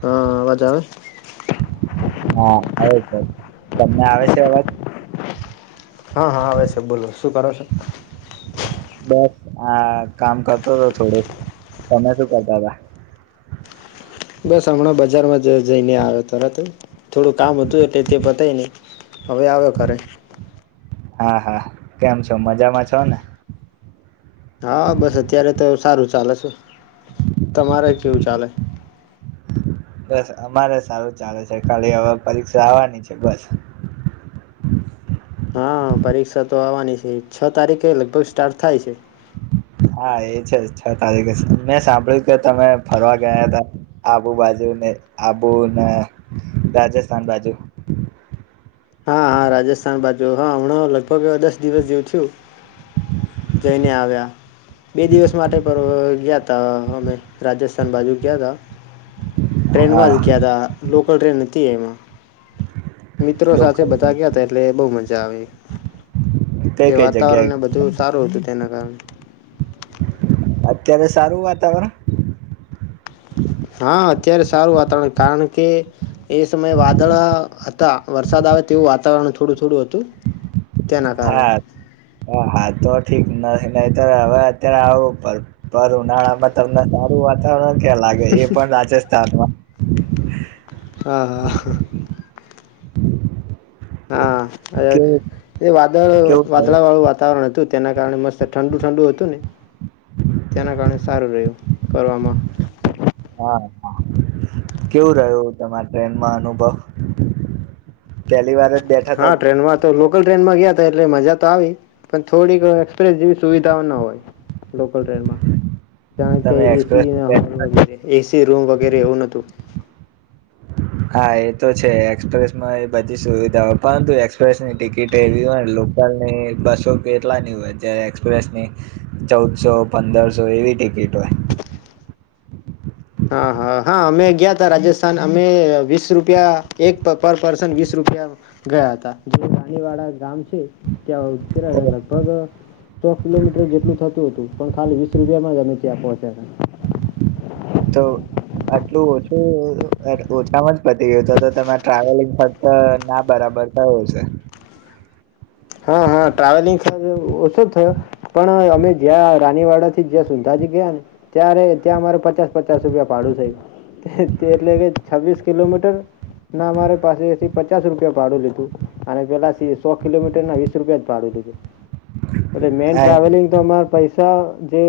હ અવાજ આવે? હા આવે છે. તમને આવે છે? છે અવાજ? હા હા આવે છે. બોલો શું કરો છો? બસ આ કામ કરતો તો થોડુંક. તમે શું કરતા તા? બસ હમણાં બજારમાં જ જઈને આયો તરત જ થોડું કામ હતું એટલે તે પતાઈ ને હવે આવ્યો ઘરે. હા હા કેમ છો મજામાં છો ને? હા બસ અત્યારે તો સારું ચાલે છે. તમારે કેવું ચાલે? બસ અમારે સારું ચાલે છે. ખાલી હવે પરીક્ષા આવાની છે બસ. હા પરીક્ષા તો આવાની છે. છ તારીખે લગભગ સ્ટાર્ટ થાય છે. હા એ છે. છ તારીખે મેં સાંભળ્યું કે તમે ફરવા ગયા તા આબુ બાજુ ને આબુ ને રાજસ્થાન બાજુ હા હા રાજસ્થાન બાજુ હહ હમણાં લગભગ દસ દિવસ જેવું થયું જઈને આવ્યા. બે દિવસ માટે પણ ગયાતા અમે રાજસ્થાન બાજુ ગયાતા. ટ્રેનમાં હા જ ગયાતા લોક કલ ટ્રેન હતી એમાં મિત્રો સાથે લોકલ બતાવી ગયા હતા એટલે બહુ મજા જાવ કઈ જે કઈ વાતાવરણ જગ્યાએ ને બધું સારું હતું તેના કારણ અત્યારે સારું વાતાવરણ હા અત્યારે સારું વાતાવરણ કારણ કે એ સમયે વાદળ હતા વરસાદ આવે તેવું વાતાવરણ થોડું થોડું હતું તેના કારણે હા હા હા તો ઠીક નથી નઇતો હવે અત્યારે આવું ઉનાળા માં તમને સારું વાતાવરણ લાગે એ પણ રાજસ્થાનમાં [unintelligible] હા હા હા અ કેવું એ વાદળ કેવું રહ્યું વાદળા વાળું વાતાવરણ હતું જ તેના કારણે મસ્ત ઠંડુ ઠંડુ હતું ને તેના કારણે સારું રહ્યું ફરવામાં હા હા કેવું રહ્યું તમારા ટ્રેનમાં અનુભવ પહેલી વાર જ બેઠા હતા હા ટ્રેનમાં તો લોકલ ટ્રેનમાં ગયા એટલે મજા તો આવી પણ થોડીક એક્સપ્રેસ જેવી સુવિધાઓ ના હોય લોકલ ટ્રેનમાં જાણ કે તમે એસી એક્સપ્રેસમાં હોલ બેઠા હતા? વગેરે એસી રૂમ વગેરે એવું નતું હા એ તો છે એક્સપ્રેસમાં એ બધી સુવિધા હોય પરંતુ એક્સપ્રેસની ટિકિટ એવી હોય લોકલની બસો કેટલાની હોય જારે એક્સપ્રેસની ચૌદસો પંદરસો એવી ટિકિટ હોય હા હા હા અમે ગયા ત રાજસ્થાન અમે વીસ રૂપિયા એક પર પર્સન વીસ રૂપિયા ગયા હતા જે રાણી વાડા ગામ છે ક્યા હોય ઉતર્યા લગભગ સો કિલોમીટર જેટલું થતું હતું પણ ખાલી વીસ રૂપિયામાં જ અમે ત્યાં પહોંચ્યાને તો આટલું ઓછું ઓછામાં જ પતી ગયું તો તો ટ્રાવેલિંગ ફક્ત ના બરાબર થયું છે હા હા ટ્રાવેલિંગ ખ ઓછો થયો પણ અમે જ્યાં રાનીવાડા થી જ્યાં સુંંધાજી ગયા ને ત્યારે ત્યાં અમારે પચાસ પચાસ રૂપિયા પાડું થય એટલે કે છવ્વીસ કિલોમીટર ના અમારે પાસેથી પચાસ રૂપિયા પાડું લીધું અને પેલા સો કિલોમીટર ના વીસ રૂપિયા જ ભાડું દીધું એટ મેન હા ટ્રાવેલિંગ તો અમારે પૈસા પૈસા જે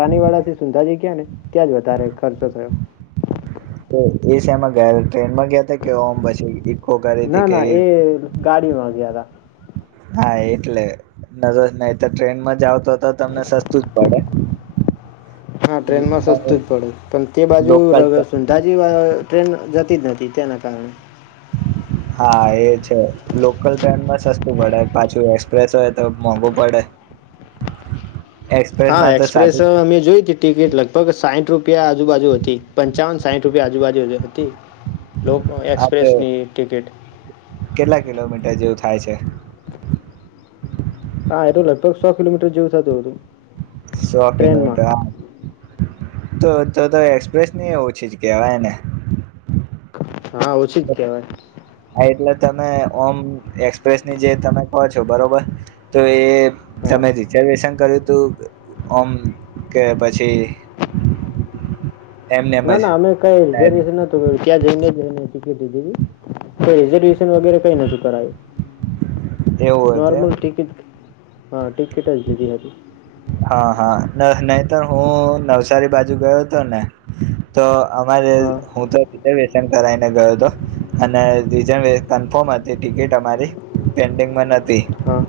રાની વાળા થી સુંંધાજી ગયા ને ત્યાં જ વધારે ખર્ચો થયો તો એ શેમાં ગયા ટ્રેનમાં ગયા ત કેમ પછી ઇકો કરી ના હતી ના કેવી એ ગાડીમાં ગયા હતા હા એટલે નજર નહી તો ટ્રેન માં જ આવ તો તો તમને સસ્તું જ પડે હા ટ્રેનમાં સસ્તું જ પડે પણ તે બાજુ લોકલ સંધા જે ટ્રેન જતી જ નથી તેના કારણે હા એ છે લોકલ ટ્રેનમાં સસ્તું પડે પાછું એક્સપ્રેસ હોય તો મોંઘું પડે હા એક્સપ્રેસમાં તો એક્સપ્રેસ સાદું અમે જોઈ તી ટિકિટ લગભગ સાહીઠ રૂપ આજુબાજુ હતી પંચાવન સાઠ રુપીયા આજુબાજુ હતી લોકો હા તો એક્સપ્રેસની ટિકિટ કેટલા કિલોમીટર જેવું થાય છે. હા એ તો લગભગ સો કિલોમીટર જેવું થતું હતું. સો ટ્રેનમાં કિલોમીટર હ તો તો તો એક્સપ્રેસ નહી ઓછી જ કેહેવાયને [inaudible] હા ઓછી જ કહેવાય. હા એટલે તમે ઓમ એક્સપ્રેસની જે તમે કહો છો બરોબર તો એ હા તમે રિઝર્વેશન કર્યું. ત ઓમ કે પછી એમનેમ ના જ ના અમે કઈ રિઝર્વેશન નતું ત્યાં જઈને રિઝરવેશન વગેરે કઈ નથી કરાયું. એવું હતું એમ નોર્મલ ટિકિટ હા ટિકિટ જ લીધી હતી. હા હા નહી તોર હું નવસારી બાજુ ગયો હતો ને તો અમારે હા હું તો સીધ વ કરને ગયો હતો અને રી કન્ફર્મ હતી ટિકિટ અમારી પેન્ડિંગમાં પે હા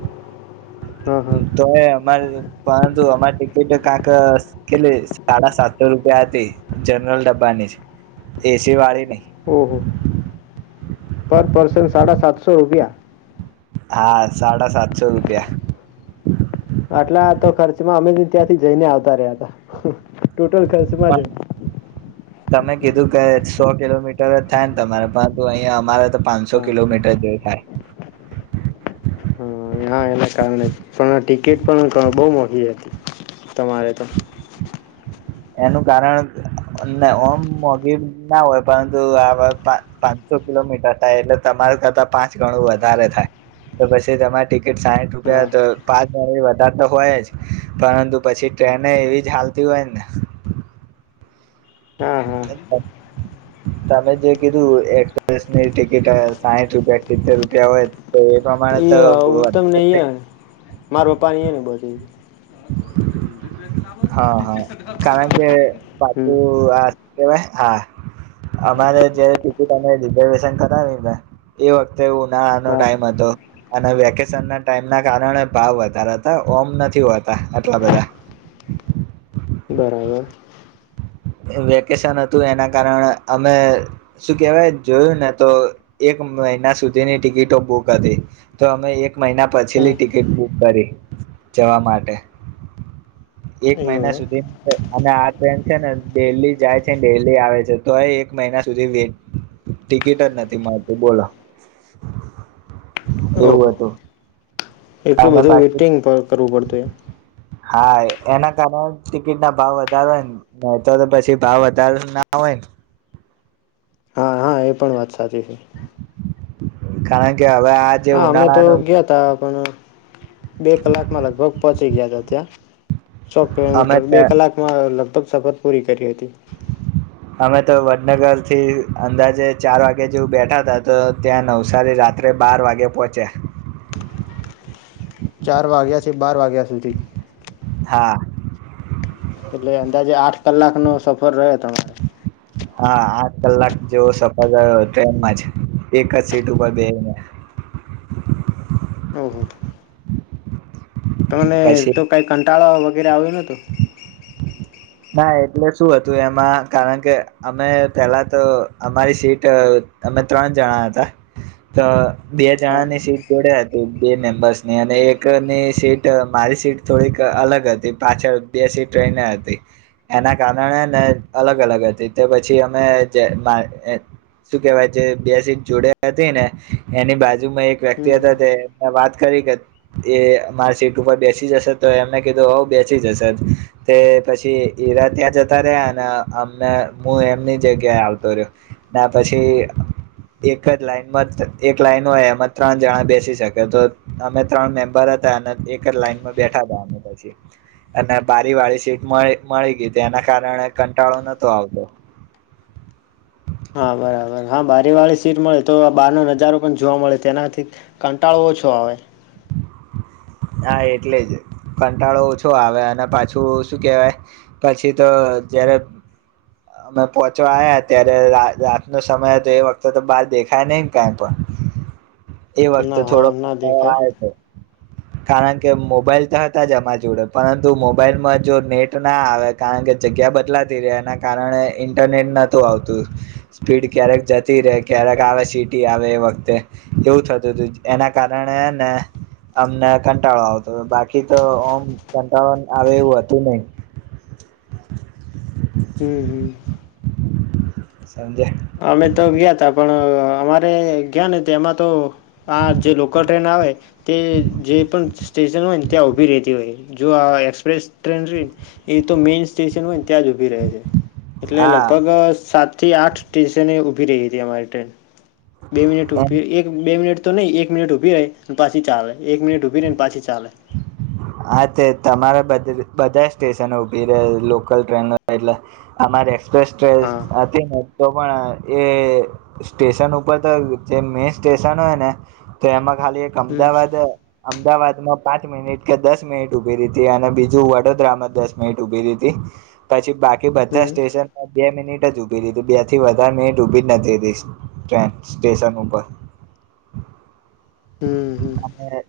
હા હા તો અમારે પરંતુ અમારી ટિકિટ કાંક કેટલી સાડા સાતસો રૂપિયા હતી જનરલ ડબ્બાની છે એસી વાળી નહી. ઓહ. પર પર્સન સાડા સાતસો રૂપિયા હા સાડા સાતસો રૂપિયા માં અમે ત્યાંથી જઈને આવતા રહ્યા હતા. ટોટલ ખર્ચમાં જ પણ તમે કીધું કે સો કિલોમીટર જ થાય ને તમારે પરંતુ અહિયાં અમારે તો પાંચસો હા કિલોમીટર જેવું થાય. હા હા કારણે પણ ટિકિટ પણ બહ મોંઘી હતી તમારે તો એનું કારણ ઓમ મોઘી ના હોય પરંતુ આ પાંચસો કિલોમીટર થાય એટલે તમાર કરતા પાંચ ગણું વધારે થાય તો પછી તમારી ટિકિટ સાઠ હા રૂપિયા તો પાંચ વધારે તો હોય જ પરંતુ પછી ટ્રેન એવી જ ચાલતી હોય ને. હા હા. તમે જે કીધું એપ્રેસની ટિકિટ સાહીઠ રૂપિયા સિત્તેર રૂપિયા હોય તો એ પ્રમાણે એ તો ઉત્તમ વધારે જ નહી હ થાય. મારા પપ્પાની એ ને બચી હા હા કારણ કે હમ પાપું કેવાય હા. અમારે જયારે ટિકિટ અમે રિઝર્વેશન કરાવી એ વખતે એવું નાનો હા ટાઈમ હતો. અને વેકેશન ના ટાઈમ ના કારણે ભાવ વધારા હતા ઓમ નથી હોતા આટલા બધા [unintelligible] બરાબર. વેકેશન હતું એના કારણે અમે શું કેહેવાય જોયું ને તો એક મહિના સુધીની ટિકિટો બુક હતી, તો અમે એક મહિના હમ પછીલી ટિકિટ બુક કરી જવા માટે એક એવું મહિના એમ. સુધી તો અને આ ટ્રેન છે ને ડેલી જાય છેન ડેલી આવે છે તો એ એક મહિના સુધી વેટ ટિકિટ જ નથી મળતી બોલો. એવું ઓહો હતું. એટલું અને બધું પાછી વેટિંગ ક કરવું પડતું એમ. હા, એ એના કારણે ટિકિટના ભાવ વધારે હોય ન નહીં તો પછી ભાવ વધારે ના હોય ન. હા હા, એ પણ વાત સાચી છે. કારન હા, અમે તો ગ્યાતા પણ બે કલાકમાં લગભગ પચ તઈ ગ્યાતા ત્યા. સો અમે કિલોમીટર બે કલાકમાં અ લગભગ સફર પુરી. કેટલી હતી. અમે તો વડનગરથી અંદાજે ચાર વાગે જેવું બેઠાતા તો ત્યાં નવસારી રાત્રે બાર વાગે પોહચ્યા. ચાર વાગ્યાથી બાર વાગ્યા સુધી. હા. એટલે અંદાજે આઠ કલાકનો સફર રહ્યો તમારે. હા, આઠ કલાક જેવો સફર થયો ટ્રેનમાં જ એક જ સીટ ઉપર બેહીને. ઓહો! તોને પછી તો કાંઈક આન ટાળા વગેરે આવ્યો નતો. ના એટલે શું હતું એમાં કારણ કે અમે પેલા તો અમારી સીટ અમે ત્રણ જણા હતા, તો બે હા જણાની સીટ જોડે હત તો બે મેમ્બર્સની અને એકની સીટ મારી સીટ થોડીક અલગ હતી, પાછળ બે સીટ રહીને હતી. એના કારણે ને અલગ અલગ હતી તો પછી અમે જે મા એ શું કેહેવાય જે બે સીટ જોડે હતી ને એની બાજુમાં એક વ્યક્તિ હતા તે હમ વાત કરી કે એ અમાર સીટ ઉપર બેસી જશે તો એમને કીધું હઉ બેસી જશે તે પછી ઈરા ત્યાં જતા રયા ન અ અમને મુ એમની જગ્યાએ આવતો રયો, ને પછી એક જ લાઈનમાં ત એક લાઈન હોય એમાં ત્રણ જણા બેસી શકે, તો અમે ત્રણ મેમ્બર હતા અન એક જ લાઈનમાં બેઠાતા અમે પછી, અને બારી વાળી સીટ મયે મળી ગીતી એના કારણે કંટાળો નતો આવતો. હા, બરાબર. હા, બારીવાળી સીટ મળે તો બારનો નજારો પણ જોવા મળે તેનાથી કંટાળો ઓછો આવે. હા, એટલે જ કંટાળો ઓછો આવે, અને પાછું શું કેહવાય પછી તો જયારે અમે પોહચવા આયા ત્યારે રા રાતનો સમય હતો એ વખતે તો બહાર દેખાય નહી કાઈ પણ. એ વખતે ના હા ના થોડોંક અ દેખાય આવે. કારણ કે મોબાઈલ તો હતા જ અમાર જોડે પરંતુ મોબાઈલમાં જો નેટ ના આવે કારણ કે જગ્યા બદલાતી રે એના કારણે ઇન્ટરનેટ નતું આવતું, સ્પીડ ક્યારેક જતી રે ક્યારેક આવે સિટી આવે એ વખતે એવું થતુંતું એના કારણે હેને અમને કંટાળો આવતો બાકી તો ઓમ કંટાળોન આવે એવું હતું નઈ. હમ હમ. સંજય અમે તો ગ્યાતા પણ અ અમારે ગ્યાને તો એમાં તો આ જે લોકલ ટ્રેન આવે તે જે પણ. સ્ટેશન હોય ને ત્યાં ઊભી રહેતી હોય જો આ એક્સપ્રેસ ટ્રેન રે એ તો મેઈન સ્ટેશન હોય. ત્યાં જ ઉભી રહે છે એટલે હા લગભગ અ સાત થી આઠ સ્ટેશને ઊભી રહી હતી અમારી ટ્રેન બે મિનીટ એમ ઉભી એક બે મિનીટ તો નહીં એક મિનિટ ઉભી રહે અને પાછી ચાલે એક મિનિટ ઉભી રહી અને પાછી ચાલે હા તે તમારા [unintelligible] બધા સ્ટેશનો ઉભી લોકલ ટ્રેનો એટલે અમારે એકપેસ હા હતી ને તો પણ એ સ્ટેશન ઉપર ત જે મેન સ્ટેશન હોય ને તેમાં ખાલી એક હમ અમદાવાદ અમદાવાદ [inaudible] પાંચ મિનિટ કે દસ મિનિટ ઉભી રેતી અને બીજું વડોદરામાં દસ મિનિટ ઉભી રેતી પછી બા કી બધા હમ સ્ટેશન પર બે મિનિટ ટ જ ઉભી રેતી બે થી વધારે મિનિટ ઉભી જ નથી રી ટ્રેન સ્ટેશન ઉપર હમ્મ હમ્મ અને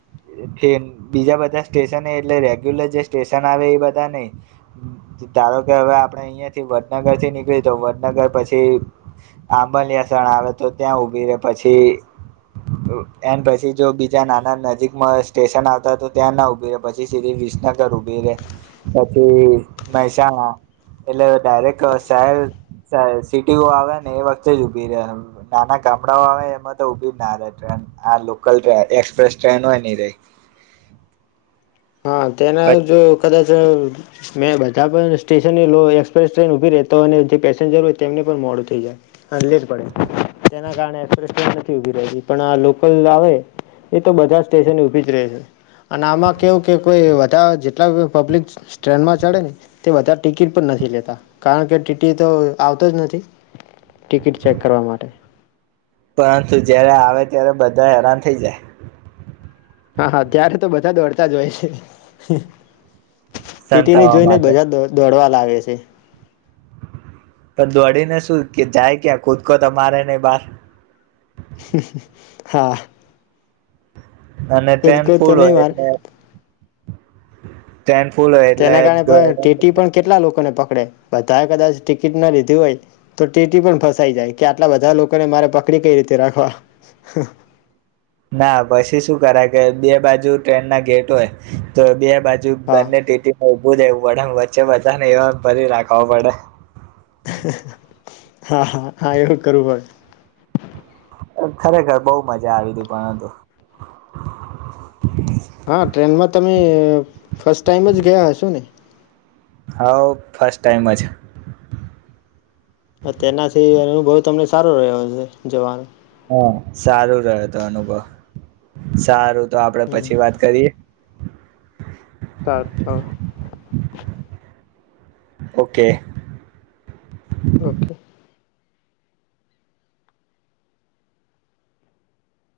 બીજા બધા સ્ટેશન એટલે રેગ્યુલર જે સ્ટેશન આવે એ બધા નઈ ધારો કે હવે આપણેે અહીયાથી વડનગર થી નીકળીએ તો વડનગર પછી આંબલિયાસાણ આવે તો ત્યાં ઉભી રે પછી એમ પ પછી જો બીજા નાના નજીકમાં સ્ટેશન આવતા તો ત્યાં ના ઉભી રહે પછી સીધી વિસનગર ઉભી રહેે પછી મહેસાણા એટલે ડાયરેક‌ અ શહેર સે સિટીઓ આવે ને એ વખતે જ ઉભી રહે નાના ગામડાઓ આવે એમાં તો ઉભી ના રહે ટ્રેન આ લો કલ એક્સપ્રેસ ટ્રેન હોય ની રેય હા તેના જો કદાચ [unintelligible] મેં બધા પણ સ્ટેશન લો એક્સપ્રેસ ટ્રેન ઊભી રહેતો અને જે પેસેન્જર હોય તેમને પણ મોડું થઈ જાય અને લેટ પડે તેના કારણે એક્સપ્રેસ ટ્રેન નથી ઊભી રહેતી પણ આ લોકલ આવે એ તો બધા સ્ટેશન ઊભી જ રહે છે અને આમાં કેવું કે કોઈ બધા જેટલા પબ્લિક ટ્રેનમાં ચડે ને તે બધા ટિકિટ પણ નથી લેતા કારણ કે ટીટી તો આવતો જ નથી. ટિકિટ ચેક કરવા માટે પરંતુ જયારે આવે ત્યારે બધા હેરાન થઈ જાય હા હા ત્યારે તો બધા દોડતા જ હોય ટીટી ને સંતાવા જોઈ ને માટે બધા દો દોડવા લાવે છે. પણ દોડીને શું કે જાય ક્યાં કુદકો તો‌ મારે ને બહાર હા અને ટ્રેન કૂદકૂદ તો ફૂલ નહીં હોય માર એટલે ટ્રેન ફૂલ હોય એટલે તેના કારણે પણ ટીટી પણ કેટલા લોકોને પકડે બધાએ કદાચ ટિકિટ ના લીધી હોય તો ટીટી પણ ફસાઈ જાય કે આટલા બધા લોકોને મારે પકડી કઈ રીતે રાખવા ના પછી શું કરાય કે બે બાજુ ટ્રેન ના ગેટ હોય તો બે બાજુ હા બને ટીટી માં ઉભું રેવું વદા માં વચ્ચે બધા ને એવા ભરી રાખવા પડે હા હા હા એવું કરવું પડે ખરેખર બહુ મજા આવી તી પરંતુ હા ટ્રેનમાં તમે ફસ્ટ ટાઈમ જ ગિયા હશો ને હો ફર્સ્ટ ટાઈમ અજ હ તેનાથી અનુભવ તમને સારો રહ્યો છે જવાનો હા સારું રેહ્યો તો અનુભવ સારું તો આપડે પછી વાત કરીએ સાચ છો ઓકે ઓકે